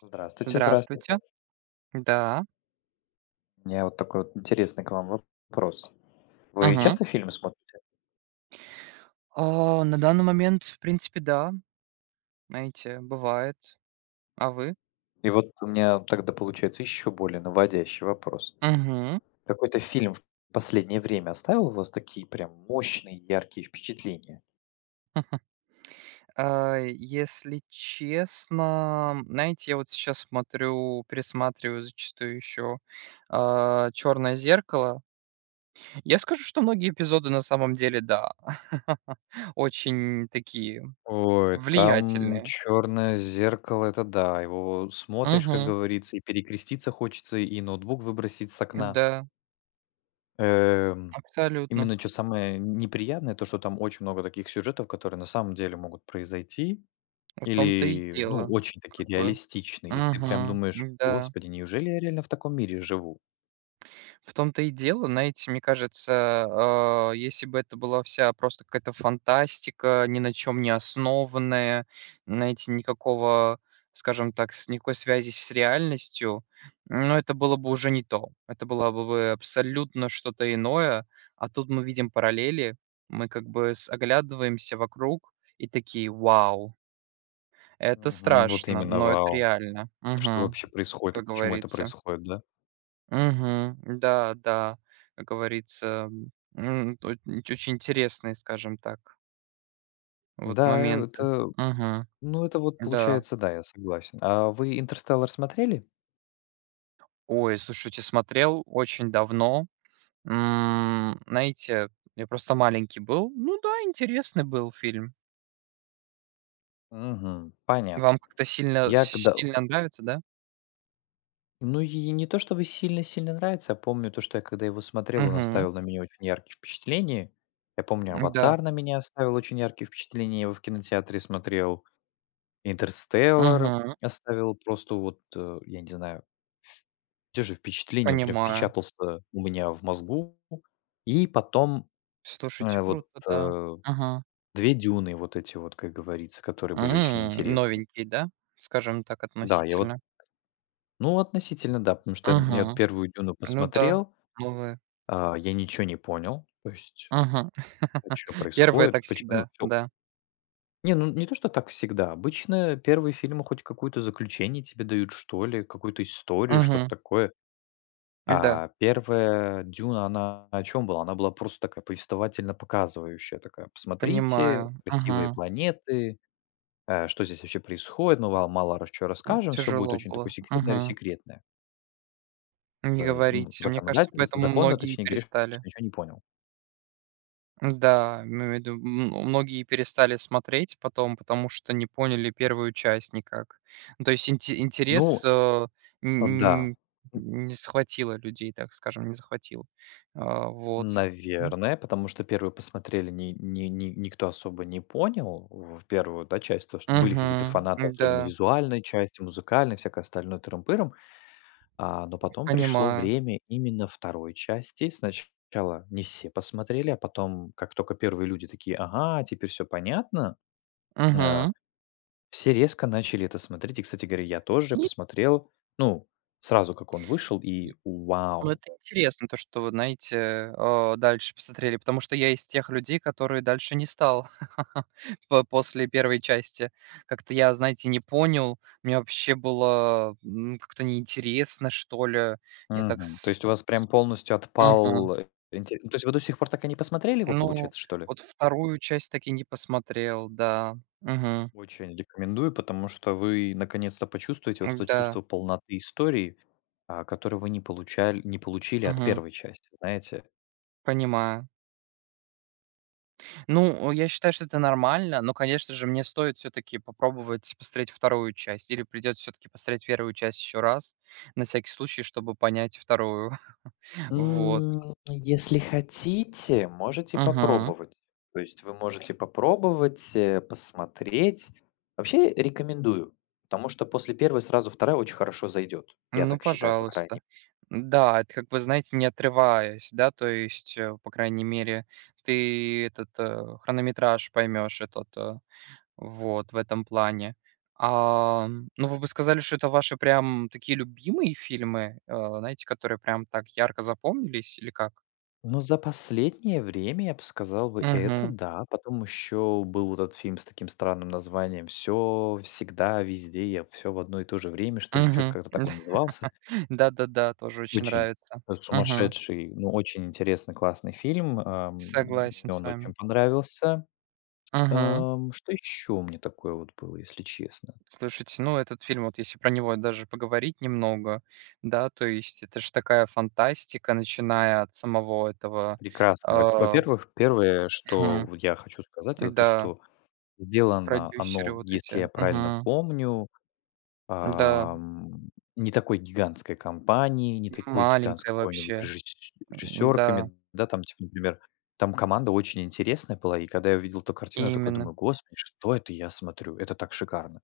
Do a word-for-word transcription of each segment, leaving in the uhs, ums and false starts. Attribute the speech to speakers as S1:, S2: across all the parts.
S1: Здравствуйте, здравствуйте.
S2: Здравствуйте. Да.
S1: У меня вот такой вот интересный к вам вопрос. Вы
S2: Мгм.
S1: часто фильмы смотрите?
S2: А, на данный момент, в принципе, да, знаете, бывает. А вы?
S1: И вот у меня тогда получается еще более наводящий вопрос.
S2: Мгм.
S1: Какой-то фильм в последнее время оставил у вас такие прям мощные, яркие впечатления?
S2: А, если честно, знаете, я вот сейчас смотрю, пересматриваю зачастую еще «Черное зеркало». Я скажу, что многие эпизоды на самом деле, да, очень такие
S1: Ой, там
S2: влиятельные.
S1: "Черное зеркало"- это да, его смотришь, как
S2: Мгм.
S1: говорится, и перекреститься хочется, и ноутбук выбросить с окна.
S2: Да,
S1: Эм,
S2: абсолютно.
S1: Именно что самое неприятное, то, что там очень много таких сюжетов, которые на самом деле могут произойти.
S2: В том-то и
S1: Или, ну,
S2: дело,
S1: очень такие
S2: как бы.
S1: реалистичные, и ты прям
S2: Мгм.
S1: думаешь:
S2: Да.
S1: "Господи, неужели я реально в таком мире живу?"
S2: В том-то и дело, знаете, мне кажется, а, если бы это была вся просто какая-то фантастика, ни на чем не основанная, знаете, никакого, скажем так, с никакой связи с реальностью, но это было бы уже не то. Это было бы абсолютно что-то иное. А тут мы видим параллели, мы как бы с- оглядываемся вокруг и такие, вау, это
S1: Мгм. Вот
S2: страшно,
S1: именно,
S2: но это
S1: вау.
S2: реально.
S1: Что
S2: Мгм.
S1: вообще происходит и
S2: Как
S1: почему это
S2: говорится.
S1: происходит, да?
S2: Мгм. Да, да, как говорится, м, м, очень интересные, скажем так, вот
S1: Да, э,
S2: моменты.
S1: это,
S2: Мгм.
S1: ну, это вот
S2: Да.
S1: получается, да, я согласен. А вы "Интерстеллар" смотрели?
S2: Ой, слушайте, смотрел очень давно. М, знаете, я просто маленький был. Ну да, интересный был фильм.
S1: Мгм. Понятно.
S2: Вам как-то сильно
S1: Я когда
S2: сильно нравится, да?
S1: Ну, и не то чтобы сильно-сильно нравится, я помню то, что я когда его смотрел, он
S2: Угу.
S1: оставил на меня очень яркие впечатления. Я помню,
S2: Да.
S1: "Аватар" на меня оставил очень яркие впечатления, я его в кинотеатре смотрел. "Интерстеллар"
S2: Угу.
S1: оставил просто вот, э, я не знаю, те же впечатления, он прям
S2: Понимаю.
S1: впечатался у меня в мозгу. И потом,
S2: Слушайте,
S1: э, вот,
S2: круто, да.
S1: э,
S2: Угу.
S1: две "Дюны", вот эти вот, как говорится, которые были очень интересны.
S2: Новенький, да? Скажем так,
S1: Да, я вот
S2: относительно.
S1: ну, относительно да, потому что я я вот
S2: Угу.
S1: первую "Дюну"
S2: Ну да,
S1: посмотрел,
S2: новые.
S1: а, я ничего не понял, то есть,
S2: Мгм.
S1: что
S2: Первые
S1: происходит,
S2: так
S1: почему, ну,
S2: всегда,
S1: всё.
S2: да.
S1: Не, ну не то, что так всегда. Обычно первые фильмы хоть какое-то заключение тебе дают, что ли, какую-то историю, что-то
S2: Мгм.
S1: такое.
S2: Да,
S1: А первая "Дюна", она о чем была? Она была просто такая повествовательно-показывающая такая: "Посмотрите,
S2: понимаю.
S1: красивые
S2: Мгм.
S1: планеты, э, что здесь вообще происходит, мы вам мало чё расскажем, все будет
S2: Тяжело
S1: очень такое
S2: было. Мгм.
S1: секретное-ресекретное".
S2: Не
S1: Э, ну,
S2: говорите. Мне кажется,
S1: законодатель
S2: поэтому
S1: законно,
S2: многие
S1: точнее, говоришь,
S2: перестали.
S1: что ничего не понял.
S2: Да, имею в виду, м, многие перестали смотреть потом, потому что не поняли первую часть никак. Ну, то есть инте
S1: Ну
S2: интерес, э,
S1: а, да,
S2: н н
S1: н
S2: не схватило людей, так скажем, не захватил. А, вот. М.
S1: наверное, потому что первую посмотрели, ни ни ни никто особо не понял в первую, да, часть. То, что были какие-то
S2: Мгм.
S1: фанаты, особенно
S2: Да,
S1: визуальной части, музыкальной, всякое остальное тырым-пырым. А, но потом пришло
S2: понимаю.
S1: время именно второй части. Сначала не все посмотрели, а потом, как только первые люди такие: "Ага, теперь все понятно", э,
S2: Мгм.
S1: все резко начали это смотреть. И, кстати говоря, я тоже
S2: Не,
S1: посмотрел, ну, сразу как он вышел, и
S2: и ну,
S1: вау!
S2: это интересно, то, что вы, знаете, а, дальше посмотрели, потому что я из тех людей, которые дальше не стал. по После первой части. Как-то я, знаете, не понял, мне вообще было, м, как-то неинтересно, что ли. Я так
S1: Мгм. То
S2: с
S1: есть у вас прям полностью
S2: Мгм.
S1: отпал, э, интере ну, то есть вы до сих пор так и не посмотрели его,
S2: Ну,
S1: получается, что ли?
S2: вот вторую часть таки не посмотрел, да. Мгм.
S1: Очень рекомендую, потому что вы наконец-то почувствуете вот это
S2: Да.
S1: чувство полноты истории, а, которое вы не получали, не получили от
S2: Мгм.
S1: первой части, знаете.
S2: Понимаю. Ну, я считаю, что это нормально, но, конечно же, мне стоит все-таки попробовать посмотреть вторую часть, или придется все-таки посмотреть первую часть еще раз, на всякий случай, чтобы понять вторую. Вот.
S1: М, Если хотите, можете
S2: Мгм.
S1: попробовать. То есть вы можете попробовать, э, посмотреть. Вообще рекомендую, потому что после первой сразу вторая очень хорошо зайдет. Я
S2: Ну,
S1: так считаю, по крайней
S2: пожалуйста. Да, это как бы, знаете, не отрываясь, да, то есть, э, по крайней мере, ты этот э, хронометраж поймешь, этот э, вот в этом плане. А, ну, вы бы сказали, что это ваши прям такие любимые фильмы, э, знаете, которые прям так ярко запомнились или как?
S1: ну, за последнее время я бы сказал бы это,
S2: Угу,
S1: да. Потом еще был вот этот фильм с таким странным названием "Все всегда, везде, я все в одно и то же время", что ли, чё-то
S2: угу.
S1: как-то так он назывался.
S2: Да-да-да, тоже очень
S1: Очень,
S2: нравится.
S1: э,
S2: Угу.
S1: сумасшедший, но очень интересный, классный фильм. Ам, мне
S2: Согласен с
S1: он
S2: вами.
S1: очень понравился.
S2: Угу.
S1: Ам, что еще мне такое вот было, если честно?
S2: Слушайте, ну, этот фильм, вот если про него даже поговорить немного, да, то есть это же такая фантастика, начиная от самого этого,
S1: Прекрасное. Во
S2: а,
S1: Во-первых, первое, что
S2: мгм,
S1: вот я хочу сказать, это то,
S2: да,
S1: что сделано
S2: продюсеры
S1: оно,
S2: вот эти,
S1: если я правильно
S2: мгм,
S1: помню,
S2: да.
S1: Ам, не такой гигантской компании, не такой гигант с
S2: Маленькая
S1: какой-нибудь
S2: вообще,
S1: режисс
S2: м-да,
S1: режиссёрками, да, там, типа, например, там команда очень интересная была, и когда я увидел эту картину, я такой
S2: именно,
S1: думаю: "Господи, что это я смотрю? Это так шикарно!"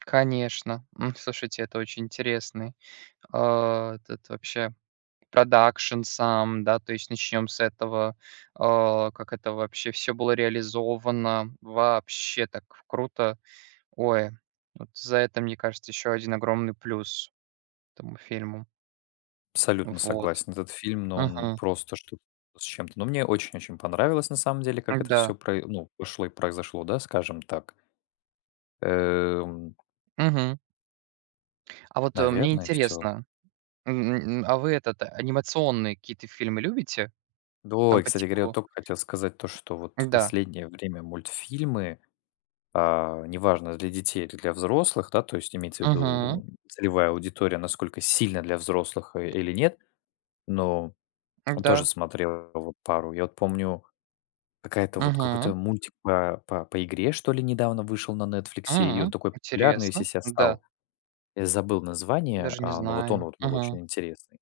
S2: конечно. М, слушайте, это очень интересный, а, этот вообще продакшн сам, да, то есть начнем с этого, а, как это вообще все было реализовано. Вообще так круто. Ой, вот за это, мне кажется, еще один огромный плюс этому фильму.
S1: Абсолютно
S2: Вот.
S1: согласен. Этот фильм, но он
S2: Мгм.
S1: просто что с чем-то. Но мне очень-очень понравилось, на самом деле, как это
S2: Да.
S1: все про, ну, пошло и произошло, да, скажем так. Эм,
S2: Мгм. А вот, э, мне
S1: Наверное, все.
S2: интересно, м, м, а вы этот, э, анимационные какие-то фильмы любите?
S1: Да,
S2: Там
S1: и,
S2: по
S1: кстати говоря, я вот
S2: типу.
S1: только хотел сказать то, что вот в
S2: Да.
S1: последнее время мультфильмы, а, неважно, для детей или для взрослых, да, то есть имеется в
S2: Мгм.
S1: виду целевая аудитория, насколько сильно для взрослых э, или нет, но он тоже
S2: Да.
S1: смотрел вот пару. Я вот помню, какая-то вот
S2: Мгм.
S1: какой-то мультик по, по, по игре, что ли, недавно вышел на Netflix, и он
S2: М.
S1: такой популярный, если
S2: Интересно.
S1: себя
S2: Да.
S1: стал. Я забыл название,
S2: Даже не
S1: а, но вот он
S2: знаю.
S1: вот был
S2: Мгм.
S1: очень интересный.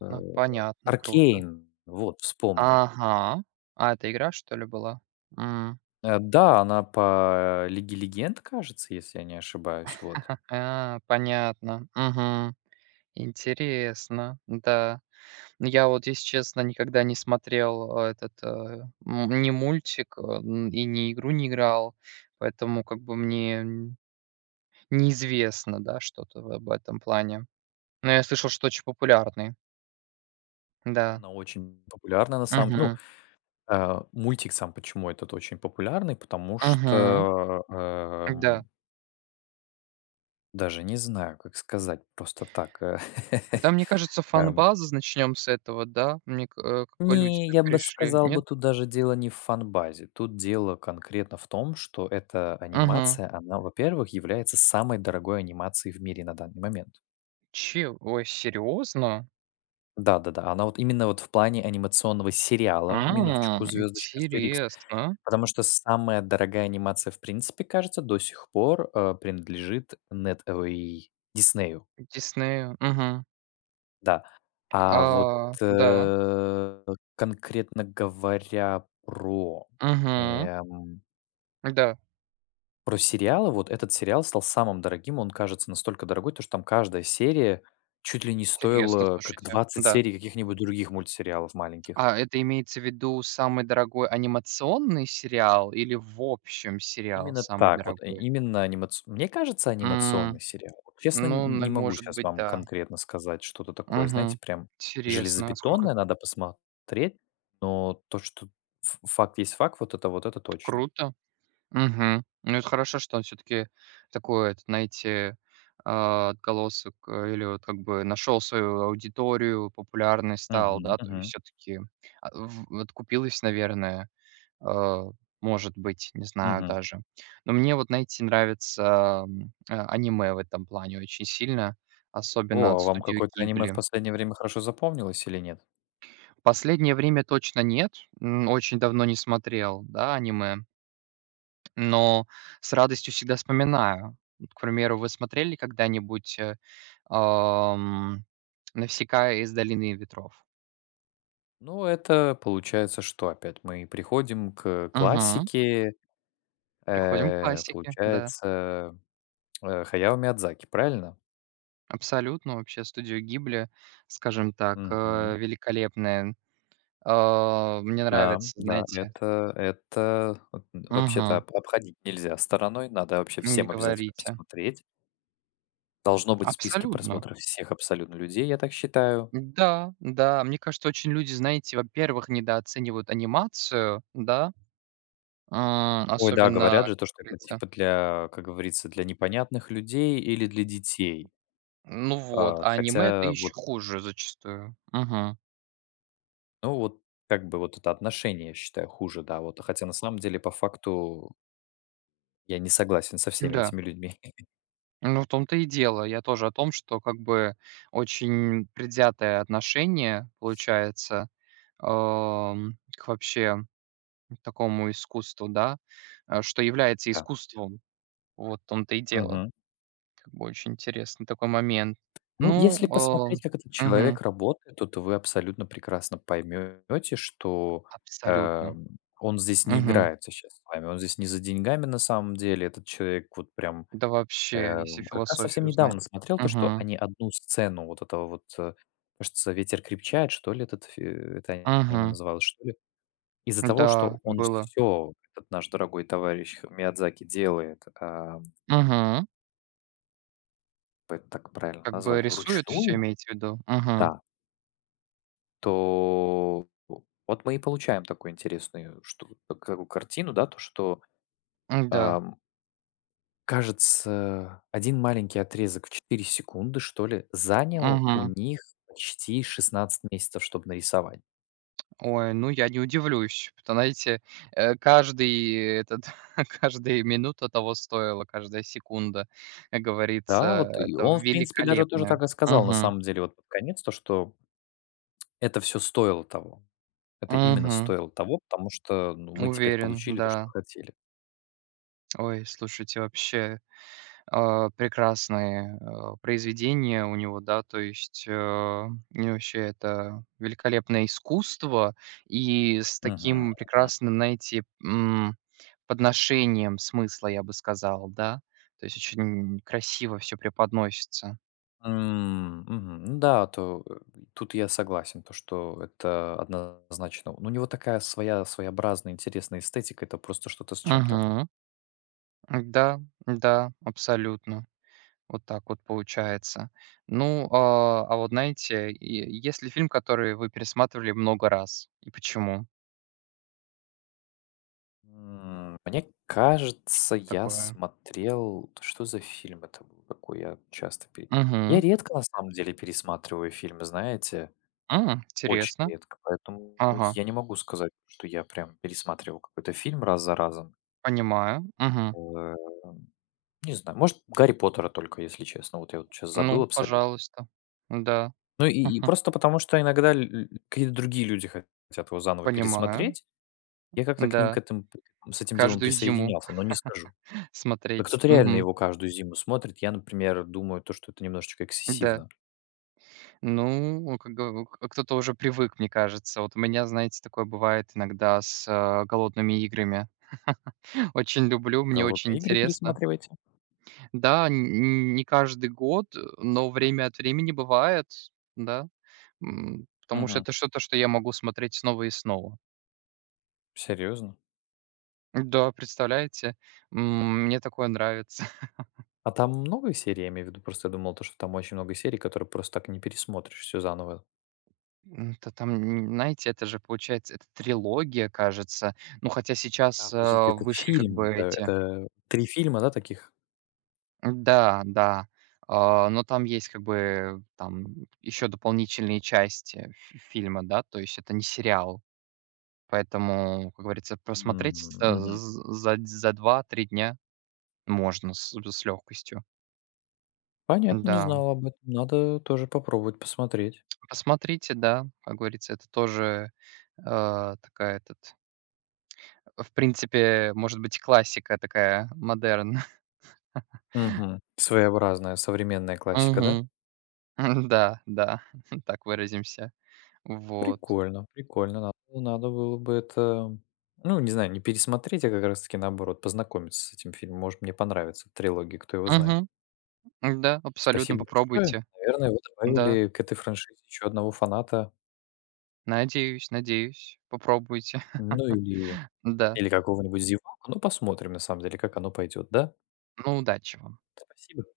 S1: Э,
S2: понятно. Круто.
S1: Аркейн, вот, вспомнил.
S2: Ага. А это игра, что ли, была? М.
S1: Э, Да, она по Лиге Легенд, кажется, если я не ошибаюсь, вот.
S2: А, понятно. Мгм. Интересно. Да. Ну, я вот, если честно, никогда не смотрел, э, этот, э, м, ни мультик, э, н и ни игру не играл, поэтому как бы мне н неизвестно, да, что-то в об этом плане. Но я слышал, что очень популярный. Да.
S1: Она очень популярна на самом... Ну,
S2: Мгм.
S1: Э, мультик сам почему этот очень популярный? Потому
S2: Мгм.
S1: что,
S2: Да.
S1: эм, даже не знаю, как сказать просто так, э.
S2: Да, мне кажется,
S1: Эм,
S2: фан-база, начнем с этого, да? Мне к э, как бы люди
S1: Не,
S2: так
S1: я бы
S2: пришли,
S1: сказал бы,
S2: нет?
S1: тут даже дело не в фанбазе. Тут дело конкретно в том, что эта
S2: Мгм.
S1: анимация, она, во-первых, является самой дорогой анимацией в мире на данный момент.
S2: Че ой, серьезно?
S1: Да-да-да, она вот именно вот в плане анимационного сериала,
S2: А,
S1: минуточку, звездочка.
S2: интересно.
S1: Потому что самая дорогая анимация, в принципе, кажется, до сих пор, э, принадлежит, нет, ой, Диснею,
S2: Диснею. Мгм.
S1: да. А вот,
S2: А, да.
S1: э, конкретно говоря про,
S2: Мгм.
S1: эм,
S2: Да,
S1: про сериалы, вот этот сериал стал самым дорогим. Он кажется настолько дорогой, то что там каждая серия чуть ли не
S2: интересно,
S1: стоила, э, как
S2: слушайте.
S1: двадцать
S2: Да.
S1: серий каких-нибудь других мультсериалов маленьких.
S2: А это имеется в виду самый дорогой анимационный сериал или в общем сериал
S1: Именно
S2: самый
S1: так вот, и
S2: дорогой?
S1: именно анимац мне кажется,
S2: М,
S1: анимационный сериал. Вот честно,
S2: ну,
S1: н
S2: на
S1: не могу
S2: может
S1: сейчас
S2: быть,
S1: вам
S2: да.
S1: конкретно сказать что-то такое, знаете,
S2: Мгм.
S1: прям
S2: Интересно, а сколько
S1: железобетонное, надо посмотреть, но то, что ф факт есть факт, вот это, вот это точно.
S2: круто. Мгм. Ну, это хорошо, что он все таки такой, это, знаете, а, отголосок, э, или вот как бы нашел свою аудиторию, популярный
S1: Мгм,
S2: стал, да, то есть
S1: мгм,
S2: все таки а, в откупилась, наверное, а, может быть, не знаю
S1: мгм.
S2: даже. Но мне вот, знаете, нравится, м, а, аниме в этом плане очень сильно, особенно
S1: О,
S2: от
S1: а вам
S2: студии
S1: какое-то аниме в
S2: «Гибли».
S1: последнее время хорошо запомнилось или нет?
S2: Последнее время точно нет, м, очень давно не смотрел, да, аниме. Но с радостью всегда вспоминаю. Вот, к примеру, вы смотрели когда-нибудь, э, ам, «Навсекая из долины ветров»?
S1: Ну, это получается что опять? Мы приходим к
S2: Мгм.
S1: классике,
S2: Приходим к
S1: э,
S2: классике, да.
S1: получается, э, Хаяо Миядзаки, правильно?
S2: Абсолютно, вообще студию «Гибли», скажем так,
S1: Мгм.
S2: э, великолепная. А, мне
S1: Да,
S2: нравится,
S1: да,
S2: знаете.
S1: это это вот н вообще-то
S2: Мгм.
S1: об обходить нельзя стороной, надо вообще
S2: Не
S1: всем обязательно
S2: говорите.
S1: посмотреть. Должно быть в списке
S2: Абсолютно.
S1: просмотра всех абсолютно людей, я так считаю.
S2: Да, да. Мне кажется, очень люди, знаете, во-первых, недооценивают анимацию, да, м,
S1: Ой, да,
S2: особенно,
S1: говорят
S2: как
S1: же то, что это
S2: говорится.
S1: типа для, как говорится, для непонятных людей или для детей.
S2: Ну вот,
S1: А,
S2: а аниме — это
S1: хотя вот,
S2: еще хуже зачастую. Мгм.
S1: ну вот как бы вот это отношение, я считаю, хуже, да, вот. Хотя на самом деле по факту я не согласен со всеми
S2: Да.
S1: этими людьми.
S2: Ну, в том-то и дело. Я тоже о том, что как бы очень предвзятое отношение получается, ам, к вообще такому искусству, да, э, что является
S1: Да.
S2: искусством. Вот в том-то и дело.
S1: Мгм.
S2: Как бы очень интересный такой момент.
S1: Ну, если
S2: Ну,
S1: посмотреть, как этот
S2: э, мгм,
S1: человек работает, то то вы абсолютно прекрасно поймете, что,
S2: абсолютно.
S1: эм, он здесь не
S2: Мгм.
S1: играет сейчас с вами, он здесь не за деньгами на самом деле. Этот человек вот прям,
S2: Да вообще, если
S1: эм, как раз совсем
S2: философию знать.
S1: недавно смотрел то, что
S2: Угу.
S1: они одну сцену вот этого вот, э, кажется, "Ветер крепчает", что ли, этот фи это аниме
S2: Угу.
S1: называлось, что ли. Из-за того,
S2: Да,
S1: что он
S2: было.
S1: все, этот наш дорогой товарищ Миядзаки, делает, ам,
S2: Угу.
S1: это так правильно
S2: Как бы
S1: назвать,
S2: рисует все
S1: вручную?
S2: имеете в виду? Мгм.
S1: Да. То вот мы и получаем такую интересную шту так такую картину, да, то, что,
S2: Да.
S1: ам, кажется, один маленький отрезок в четыре секунды, что ли, занял у
S2: Мгм.
S1: них почти шестнадцать месяцев, чтобы нарисовать.
S2: Ой, ну я не удивлюсь. Потому знаете, э, каждый этот каждая минута того стоила, каждая секунда, как
S1: Да, вот
S2: говорится,
S1: и
S2: это
S1: он, в принципе, даже тоже
S2: великолепно.
S1: так и сказал, на
S2: Мгм.
S1: самом деле, вот под конец, то, что это все стоило того. Это именно
S2: Мгм.
S1: стоило того, потому что, ну, мы теперь
S2: Уверен,
S1: получили то, что
S2: да.
S1: хотели.
S2: Ой, слушайте, вообще а, прекрасные, а, произведения у него, да, то есть, э, и вообще это великолепное искусство. И с таким
S1: Мгм.
S2: прекрасным, знаете, м, подношением смысла, я бы сказал, да. То есть очень красиво все преподносится.
S1: М, мгм. Ну да, то э, тут я согласен, то что это однозначно. Ну, у него такая своя своеобразная интересная эстетика, это просто что-то с чем-то.
S2: Мгм. Да, да, абсолютно. Вот так вот получается. Ну, а, а вот знаете, и есть ли фильм, который вы пересматривали много раз? И почему
S1: М, Мне кажется, я
S2: такое?
S1: смотрел... да Что за фильм это был? Какой я часто... пере- Я
S2: Мгм.
S1: редко, на самом деле, пересматриваю фильмы, знаете?
S2: М,
S1: Очень
S2: интересно.
S1: редко. Поэтому
S2: Ага,
S1: я не могу сказать, что я прям пересматривал какой-то фильм раз за разом.
S2: понимаю. Мгм.
S1: Э, Не знаю, может, Гарри Поттера только, если честно. Вот я вот сейчас забыл
S2: Ну,
S1: абсолютно.
S2: пожалуйста. Да.
S1: Ну и и просто потому, что иногда ль ль какие-то другие люди хот- хотят его заново
S2: Понимаю.
S1: пересмотреть. Я как-то к ним к
S2: Да.
S1: этим п с этим делом
S2: Каждую зиму
S1: присоединялся, но не скажу. Да
S2: смотреть.
S1: кто-то реально
S2: Мгм.
S1: его каждую зиму смотрит. Я, например, думаю, то, что это немножечко
S2: Да.
S1: эксцессивно.
S2: Ну, как га к кто-то уже привык, мне кажется. Вот у меня, знаете, такое бывает иногда с, э, «Голодными играми». Очень люблю, мне очень
S1: "Голодные игры"
S2: интересно.
S1: пересматриваете?
S2: Да, н н- не каждый год, э, но время от времени бывает, да. М, потому что
S1: Мгм.
S2: это что-то, что я могу смотреть снова и снова.
S1: Серьезно?
S2: Да, представляете? М, мне такое нравится.
S1: А там много серий, я имею в виду? Просто я думал, то, что там очень много серий, которые просто так не пересмотришь все заново.
S2: М, то Там, н знаете, это же получается, это трилогия, кажется. Ну, хотя
S1: А,
S2: сейчас,
S1: подождите,
S2: э,
S1: это
S2: вышли как
S1: фильм,
S2: бы
S1: да?
S2: эти.
S1: Это три фильма, да, таких?
S2: Да, да. А, но там есть как бы там еще дополнительные части фи фильма, да, то есть это не сериал. Поэтому, как говорится, просмотреть,
S1: М,
S2: э,
S1: Мгм.
S2: з за за два-три дня можно с с легкостью.
S1: Понятно, не
S2: Да,
S1: знал об этом. Надо тоже попробовать посмотреть.
S2: посмотрите, да, как говорится, это тоже, э, такая этот. В принципе, может быть, классика такая, модерн.
S1: Мгм. Своеобразная современная классика, да?
S2: Мгм. М, Да, да, так выразимся. Вот.
S1: Прикольно, прикольно. Надо, ну, надо было бы это, ну, не знаю, не пересмотреть, а как раз-таки наоборот, познакомиться с этим фильмом. Может, мне понравится трилогия, кто его знает.
S2: Мгм. Да, абсолютно,
S1: Спасибо большое.
S2: попробуйте.
S1: Наверное, вы
S2: Да,
S1: добавили к этой франшизе еще одного фаната,
S2: надеюсь, надеюсь, попробуйте.
S1: ну или,
S2: Да.
S1: или какого-нибудь зеваку. Ну, посмотрим, на самом деле, как оно пойдет, да?
S2: Ну, удачи вам.
S1: Спасибо.